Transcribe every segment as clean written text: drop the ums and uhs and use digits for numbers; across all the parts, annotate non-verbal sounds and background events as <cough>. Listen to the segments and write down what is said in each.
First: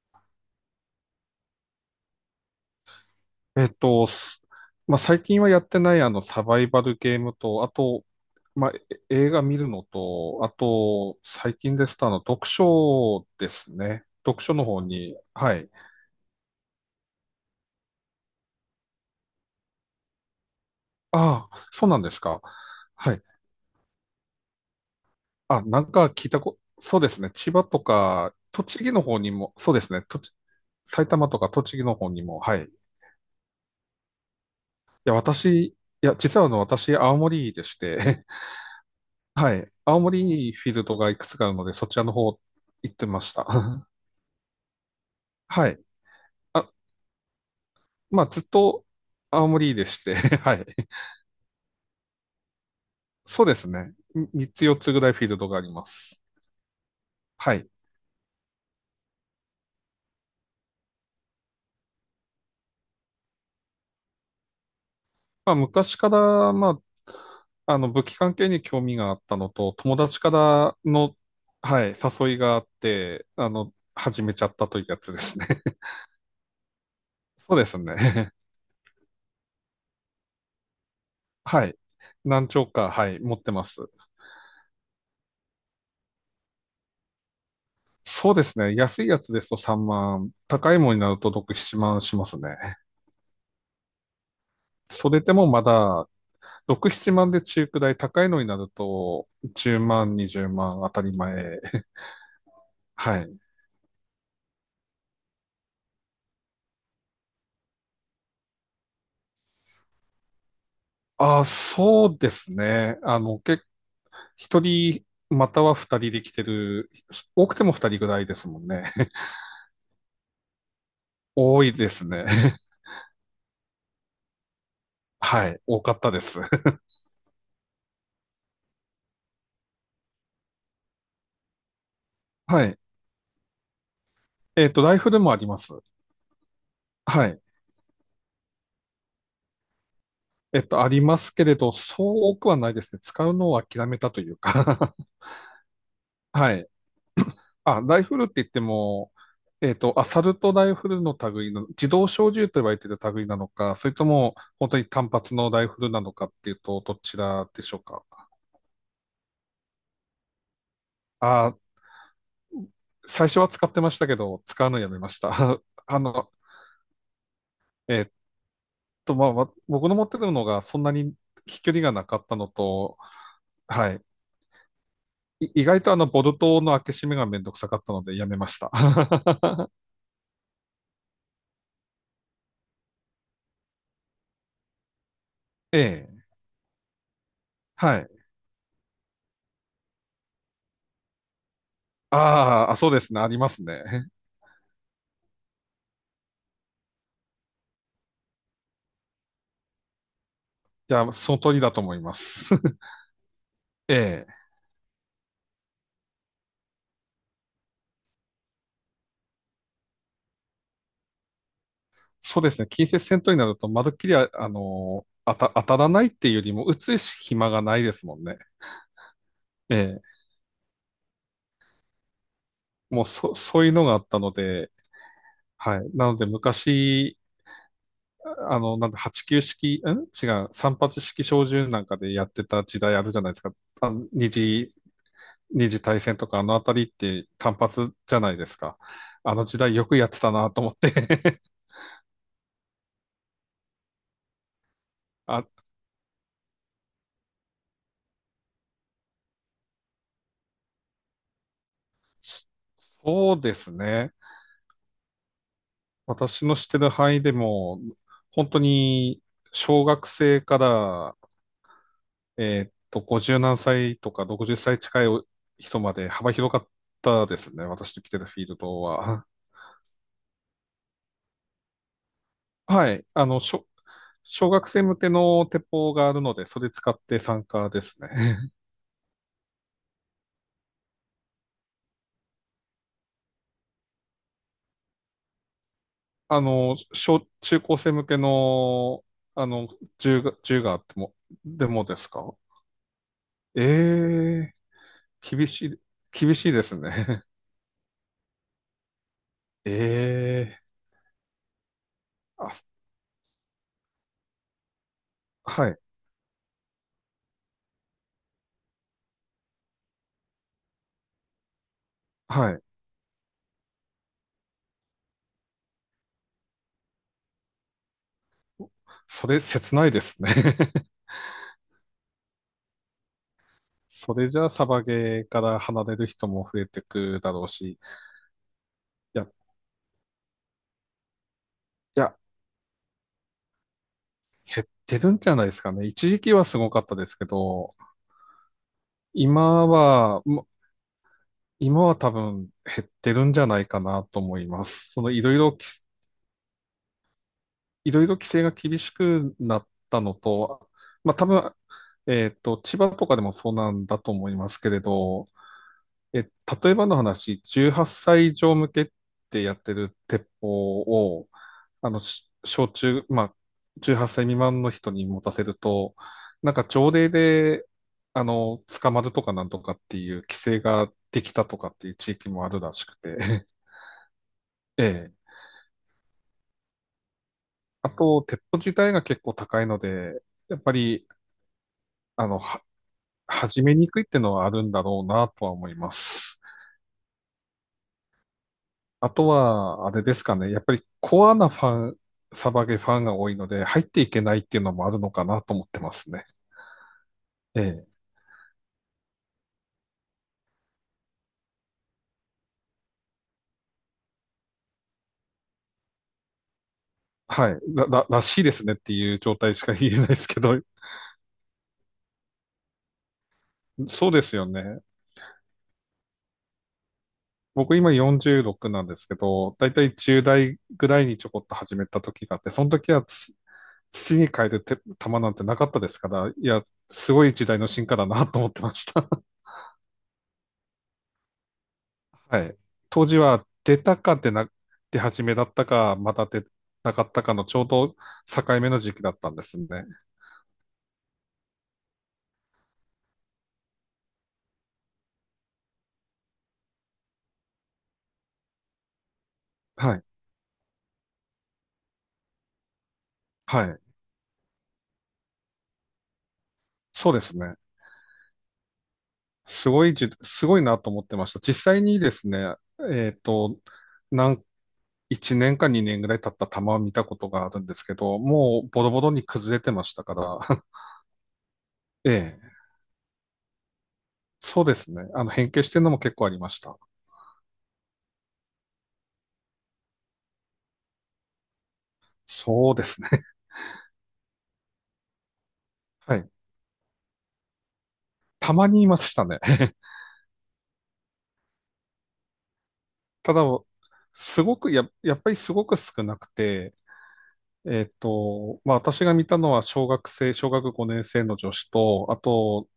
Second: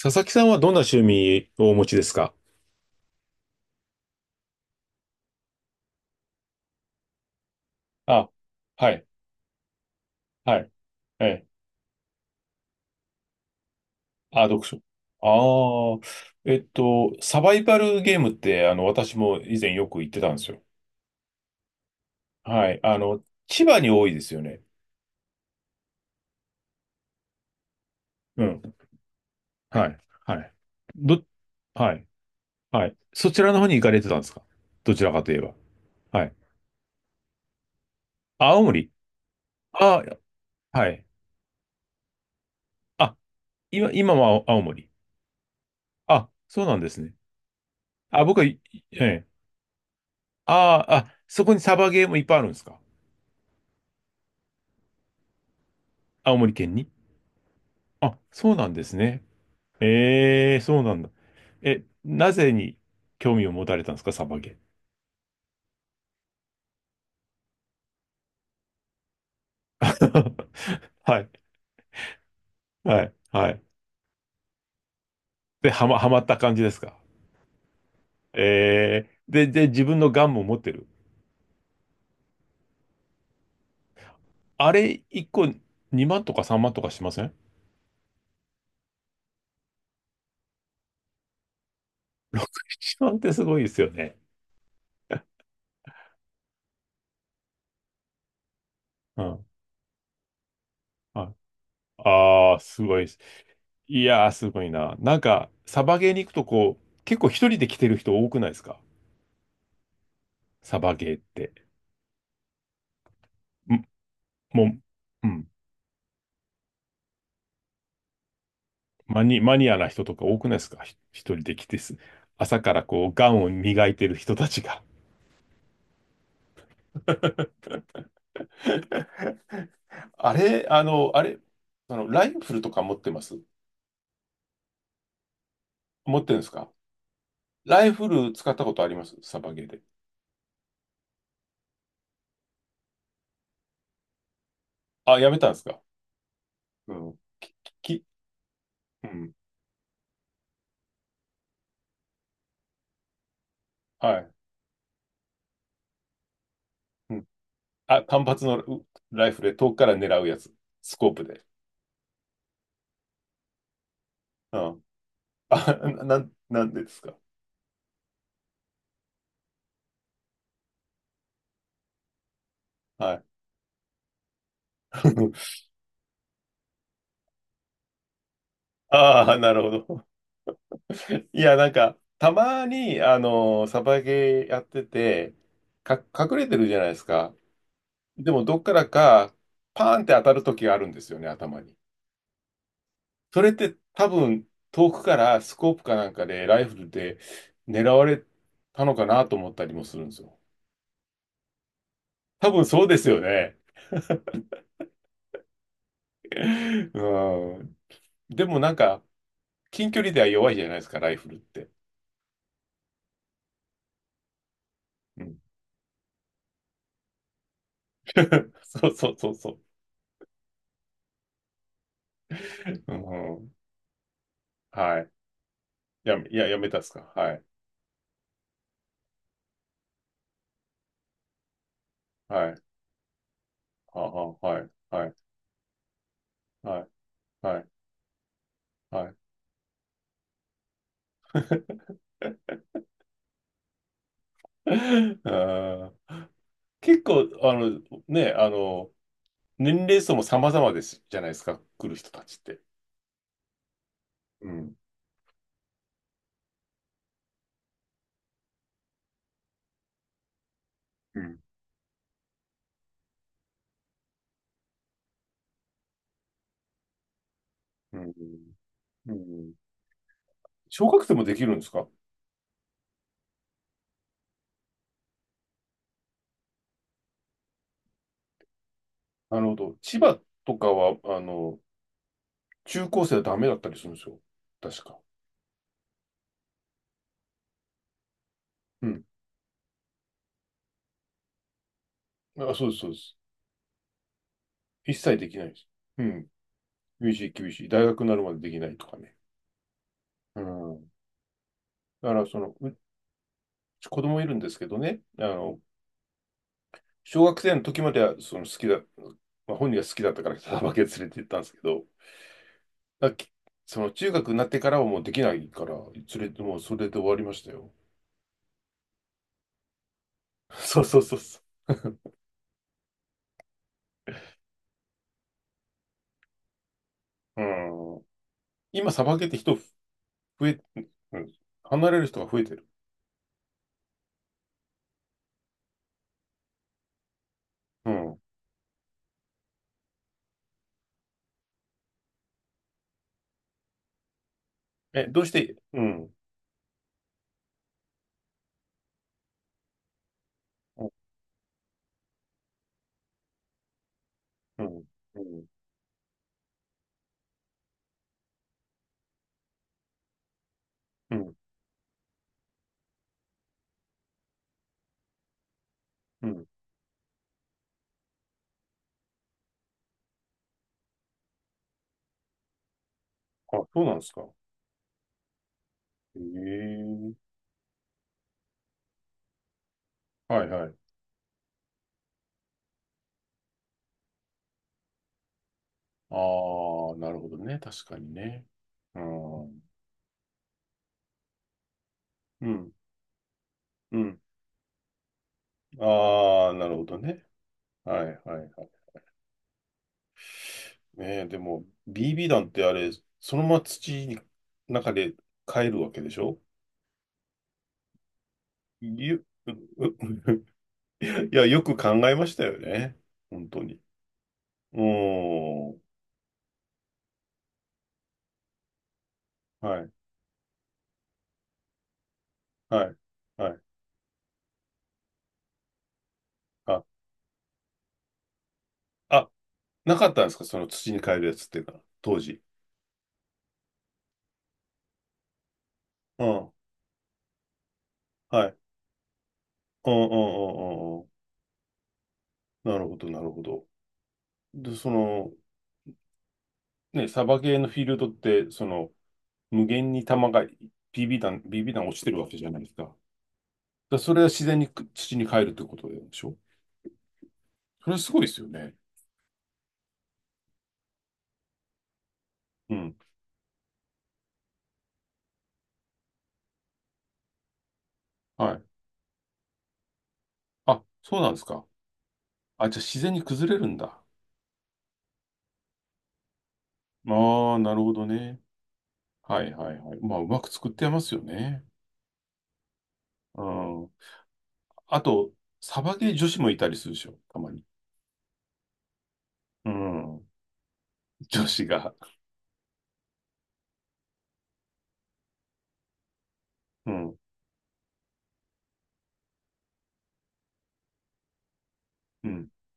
佐々木さんはどんな趣味をお持ちですか？えっと、すまあ、最近はやってないあのサバイバルゲームと、あと、あ、まあ、はい、映画見るのと、あはい、と、え最近ですとあの読書ですね。読あ、書読の書。方に、はい。ああ、サバイバルゲームって、私も以前よく行ってたんですよ。ああ、そうなんですか。はい、はい。千葉に多いですよね。あ、なんか聞いたこ、そうですね。千葉とか、うん、栃木の方にも、そうではすい、ね。はい。埼ど、玉とか栃木はのい、方にも、はい。いはい。そちらの方に行かれてたんですか？どちらや、かといえば。私、いや、はい。実はあの、私、青森でして、青森。はい。青あ、森にフィールはドい。がいくつかあるので、そちらの方行ってあ、ました。<laughs> 今は青森。はい。あ、そうあ、なんですね。まあ、あ、僕ずっは、いとええ。青森でして、<laughs> はい。ああ、あそこにサバゲームいっぱいあるんですか？そうですね。3つ4つぐらいフィールドがあります。青森県に？はい。あ、そうなんですね。ええ、そうなんだ。え、なぜに興味を持たれたんですか、サバゲまあ、昔から、まあ、あの、武器関係に興味があったのと、友達かー？ら <laughs> の、はい、はい、誘いがあっはい、て、あはい。の、始めちゃったというやつですね。で、<laughs> はまった感じですか。そうですね。ええ、で、自分のガンも持ってる。<laughs> はい。何丁か、はい、持ってます。あれ、1個2万とか3万とかしません？ そうですね。安いやつですと3万、高いものになると6、7万しますね。1 <laughs> 万ってすごいですよね。それでもまだ、6、7万で中くらい、高いのになるうと、ん。10万、20万当たりはい、前。ああ、すごいではす。い。いやー、すごいな。なんか、サバゲーに行くとこう、結構一人で来てる人多くないですか？サバゲーっああ、て。そうですね。あの、ん一も人、う、うん。または二人で来てる、多くても二人ぐらいですもんね。<laughs> マニアな人とか多くないですか？一人で多来いてですね。朝からこう、ガンを磨いてる人たちが。<laughs> はい。多かったです。<laughs> <laughs> あれ、あの、ライフルはとい。か持ってます？えっと、ライフルもあります。持ってるんですか？はい。ライフル使ったことあります？サバゲーで。えっと、ありますけれど、そう多くはないですね。使うのを諦めたというか。あ、やめたんですか？はい。うん。あ、ライき、フルって言ってうも、ん。えっと、アサルトライフルの類の、自動小銃と言われている類なのか、それとはい。も、本当に単発のライフルなのかっていうと、どうちん。らでしょうあ、か。単発のうライフルで遠くから狙うやつ。スコープで。あ、最初は使ってましたけど、う使うのん。やめました。<laughs> あ、あなの、んなんでですか？えっまあ、僕の持ってるのがそんなに飛距離がなかったのと、はい。はい。<laughs> 意外とあの、ボルトの開け閉めがめんどくさかったので、やめました。ああ、<laughs> なるほど。いや、なんか、たまに、あの、サバゲーやってて、ええ、隠れてるじゃないですか。はい。でも、どっからか、パーンって当たる時があるんですよね、頭に。あーあ、そうですね。ありそまれっすて、ね。多分、遠くからスコープかなんかで、ライフルで狙われたのかなと思ったりもするんですよ。いや、その通りだと思いま多す。分そうですよね。ええ、<laughs> うん。でも、なんか、近距離では弱いじゃないですか、ライフルって。そうですね。近接戦闘になると、まるっきりうん。 当たらないっていうよりも、打つ暇がないですもんね。<laughs> そうそうそうそう。ええ、うもうそ、ん、そういうのがあったので、はい。はい。なので、いや、やめたっすか。昔、はい。あの、なんだ、89式、ん違う、3発式小銃なんかでやってはい。た時代あるじゃないですか。あはのあ二はあ、はい、次、はい、二次大戦とか、あのあたはりっい、て単はい、発じゃないですか。はい。あの時代よくやってたなと思って。 <laughs> <laughs> あ、あー。結構、あの、ね、あの、年齢層も様々ですじゃないですか、来る人たちって。そうですね。うん、私の知ってる範囲でも、本当に小学生から、うん、えーっと、50何歳とか60歳近い人まで幅広かったですね。私うの来ん、てるフィールドうは。ん。小学生もできるんですか？はい。あの、小学生向けの鉄砲があるので、それ使って参加ですね。なるほど。千葉とかは、あの、中高生はダメだったりするんですよ。確か。<laughs> あの、中高生向けうん。の、あの、銃があっても、でもですか？あ、そうです、そうです。ええー。一切できな厳いでしす。い、うん。厳しいです厳ね。しい、厳しい。大学になるまでできないとかね。う <laughs> ええん。だから、そー、あ、の、うち子供いるんですけどね、あの、はい小学生の時まではその好きだ、まあ、本人が好きだったからサバけ連れて行ったんですけど、はい。だきその中学になってからはもうできないから、連れて、もうそれで終わりましたよ。それ、切ないですね。<laughs> そう <laughs> そうそうそそれじゃあ、サバゲーから離れる人も増えてくだう。ろうし、いうん。今、サバや、ゲーってい人増え、うん、離れるや、人が増えてる。減ってるんじゃないですかね。一時期はすごかったですけど、うん。今は、も今は多分減ってるんじゃないかなと思います。そえ、の、どうして、うん、いろいろ規制が厳しくなったのと、うん、まあ、多分、えっと、千葉とかでもそうなんだと思いますうけれん、うど、ん、え、例えばの話、18歳以上向けってやってる鉄砲うを、ん。あの、し小中、まあ、18歳未満の人に持たせると、うん、なんか条例で、あの、捕まるとかなんとかっていう規制ができたとかっていう地域もあるらしくて、<laughs> あ、そうなんですか。ええ。へえ。あと、鉄砲自体が結構高いので、はいやっはぱい。り、あの、は、始めにくいってのはあるんだろうなとは思いまあす。あ、なるほどね。確かにね。うあとん。うは、あれですかね。やっぱりコアなファン、サバん。ゲファンが多いので、入っうていん。けないっていうのもあるのかなと思ってますね。ああ、なるほどね。ええ。はいはいはい。ねえ、でも、BB 弾ってあれ、そのまま土の中で帰るわけでしょ？はい。らしいですねっていうゆ、状態しかう言う えないですけ <laughs> ど、いや、よく考えましたよね。本当に。そうですようね。ーん。僕今46なんですけど、だいはたい、い10代ぐらいにちょこっと始めた時があって、そのは時い、はつはい。土に変える球なんてなかったですから、いや、あ、すごい時代の進化だなと思ってました。あ、なかったんですかその土に帰るやつっていうのは、当時。はい。当時は出始めだったか、まうた出ん、なかったかのちょうどはい。境目の時期だったんですね。うん、うん、うん、うん。うん。なるほど、なるほど。で、その、ね、サバゲーのフィールドって、その、無限はにい。弾が、ビービー弾、BB 弾落ちてるわけじゃないですか。はい。それは自然に土に帰るということでしょ？そうですね。それはすごいですよね。すごいなと思ってました。実際にですね、うん。えっと、なん1年か2年ぐらい経った玉を見たことがあるんですけど、はもい。うボロボロに崩れてましたから、あ、そうなんですか。<laughs> ええ、あ、じゃあ自然に崩れるんだ。そうですね。あの、変形してるのも結構ありました。ああ、なるほどね。はいはいはい。まあ、うまく作ってますよね。そうですね。<laughs> うん。あと、サバゲーは女い。子もいたりするでしょ、たまに。<laughs> たまにいましたね。うん。女子が。ただ、すごくや、やっぱりすごく少なくて、うん。えっと、まあ私が見たのは小学5年生の女子と、あうん。と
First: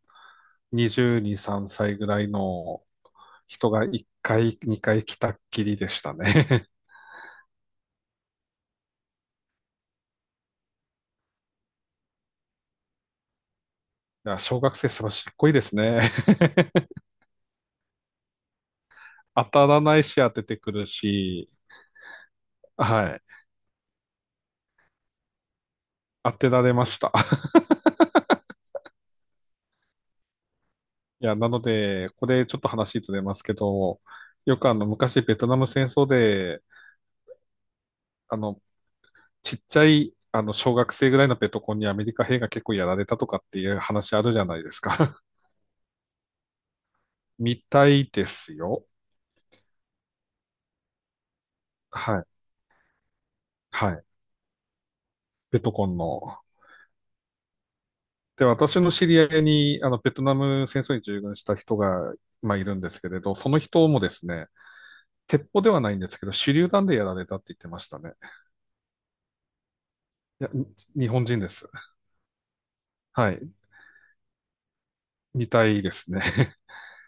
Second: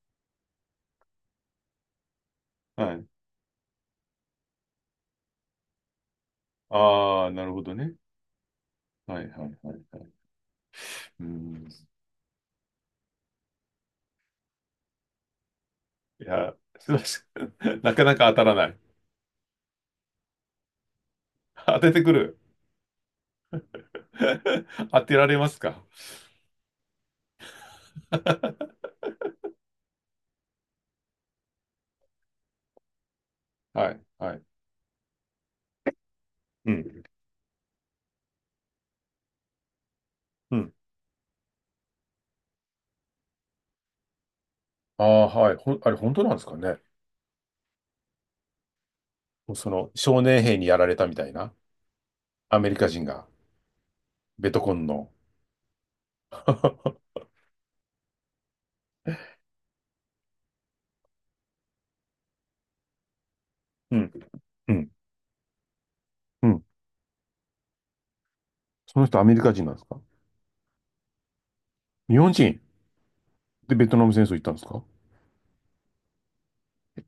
22、3歳ぐらいのはい。人が1回、2回来たっきりでしたね。ああ、なるほどね。はいはいはいはい。うん。<laughs> いや、小学生素晴らしっこいいですね。いや、すいません。<laughs> なかなか当たらない。<laughs> 当たらないし当ててくるし、当ててくる。はい。<laughs> 当てられますか？ 当てられました。<laughs> <laughs> いや、なので、これちょっと話ずれますけはど、い。はい。よくあの昔ベトナム戦争で、うん。あのちっちゃい、あの、うん。小学生ぐらいのペトコンにアメリカ兵が結構やられたとかっていう話あるじゃないですあか。あ、<laughs> はい。あれ、本当なんですかね。みたいですよ。その、少年兵にやられたみたいな、はい。アメリカ人が、はい。ベトコンの。ペトコンの。<laughs> で、私の知り合いに、あの、ベトナム戦争に従軍した人が、まあ、いるんですけれど、その人うもでん。すね、うん。鉄砲ではないんですけど、う手ん。榴弾でやられたって言ってましたね。その人、アメリカ人なんですか？いや、に日本人です。日本人はい。でベトナム戦争行ったんですか？みたいですね。<laughs>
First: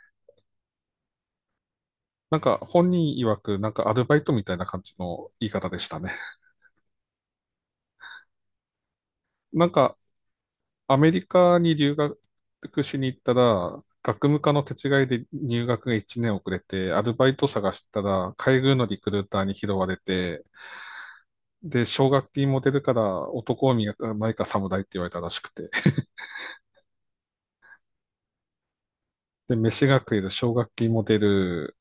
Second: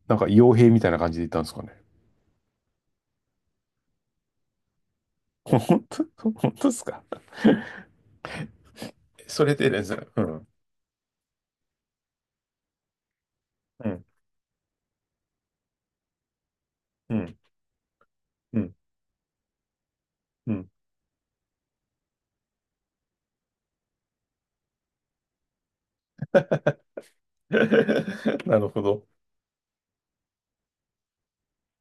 なんか、傭兵みたいな感じで行ったんですかね。なんか、本人曰く、なんかアルバイトみたいな感じの <laughs> 言い方で本した当、ね。本当ですか？それなでんですか、ね。うん。アメリカに留学しに行ったら、うん。学務課の手違いで入学が1年遅れて、アルうバイん。ト探したら、う海ん。軍のリクルーターに拾われて、うん。で、奨学金も出るから、男を磨かないか侍って言われたらしくて。<laughs> なるほど。で、飯が食える、奨学金も出る。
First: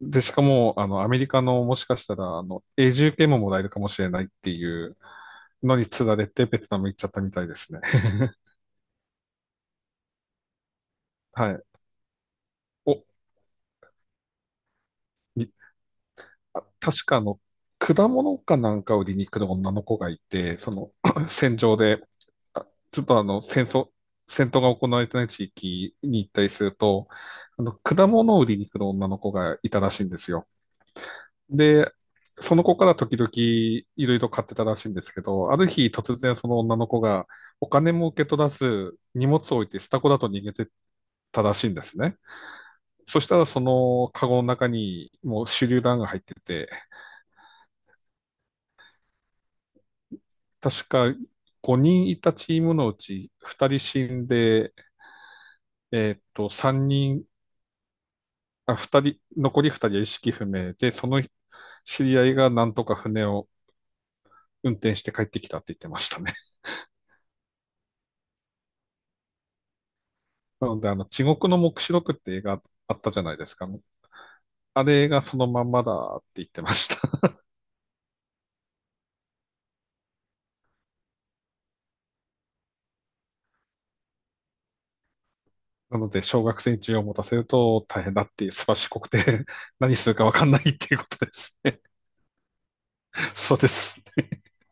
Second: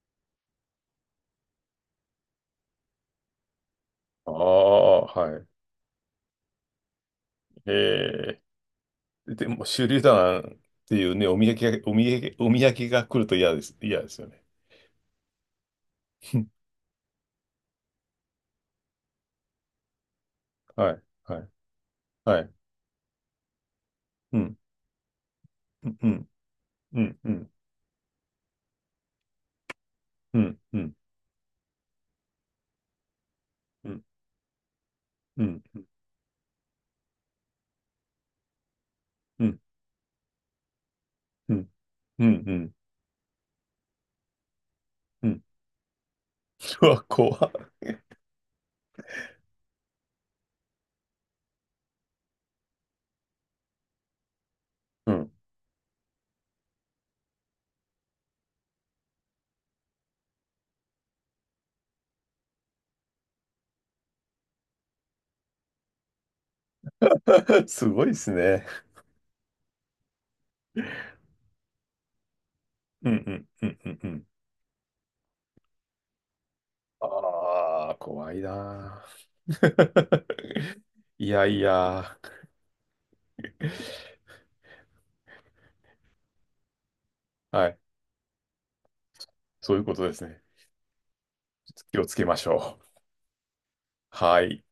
で、しかも、あの、アメリカのもしかしたら、あの、永住権ももらえるかもしれないっあていうあ、はい。のに釣られて、ベトナム行っちゃったみたいですね。<laughs> ええ。でも、手榴弾っていうね、お土はい。産が、お土産、お土産お、が来ると嫌です。嫌ですよね。みあ、確かあの、果物かなんかを売りに来る女の子がいて、そはの い、<clears throat> <laughs> はい、戦場で、はい。あちょっとあの、う戦ん、闘が行われてない地うん、域うにん、行ったりするうと、ん、うん、あの、果物を売りに来る女の子がいたらしいんですうよ。ん、うん、で、その子から時々いうん、ろいろ買ってたらしいんですけうど、あん、るうん、日突然その女の子がお金も受け取らず、荷物うをん、置いてスタコだと逃げてたうらしん、いんですね。うん、そしたらそのカゴの中にうん。もう手榴弾が入ってて、うわ、怖っ。確か5人いたチームのうち2人死んで、うん。えっと、3人、あ、2人、残り2人は意識不明で、その知り合いがなんとか船を運転して帰ってきたって言ってましたね。<laughs> <laughs> すごいですね。なので、あの、地獄の黙示録って映画あっうたん、じゃうないでん、すうか。ん、うん、うん。あれがそのまんまだって言ってました。<laughs> ああ、怖いなー。<laughs> いやいや。なので、小学生に銃を持たせるはい。と大変だっていう、すばしこくて <laughs>、そういうこ何とすでるかすわね。かんないっていうことですね。気をつけましょう。<laughs> そうです。はい。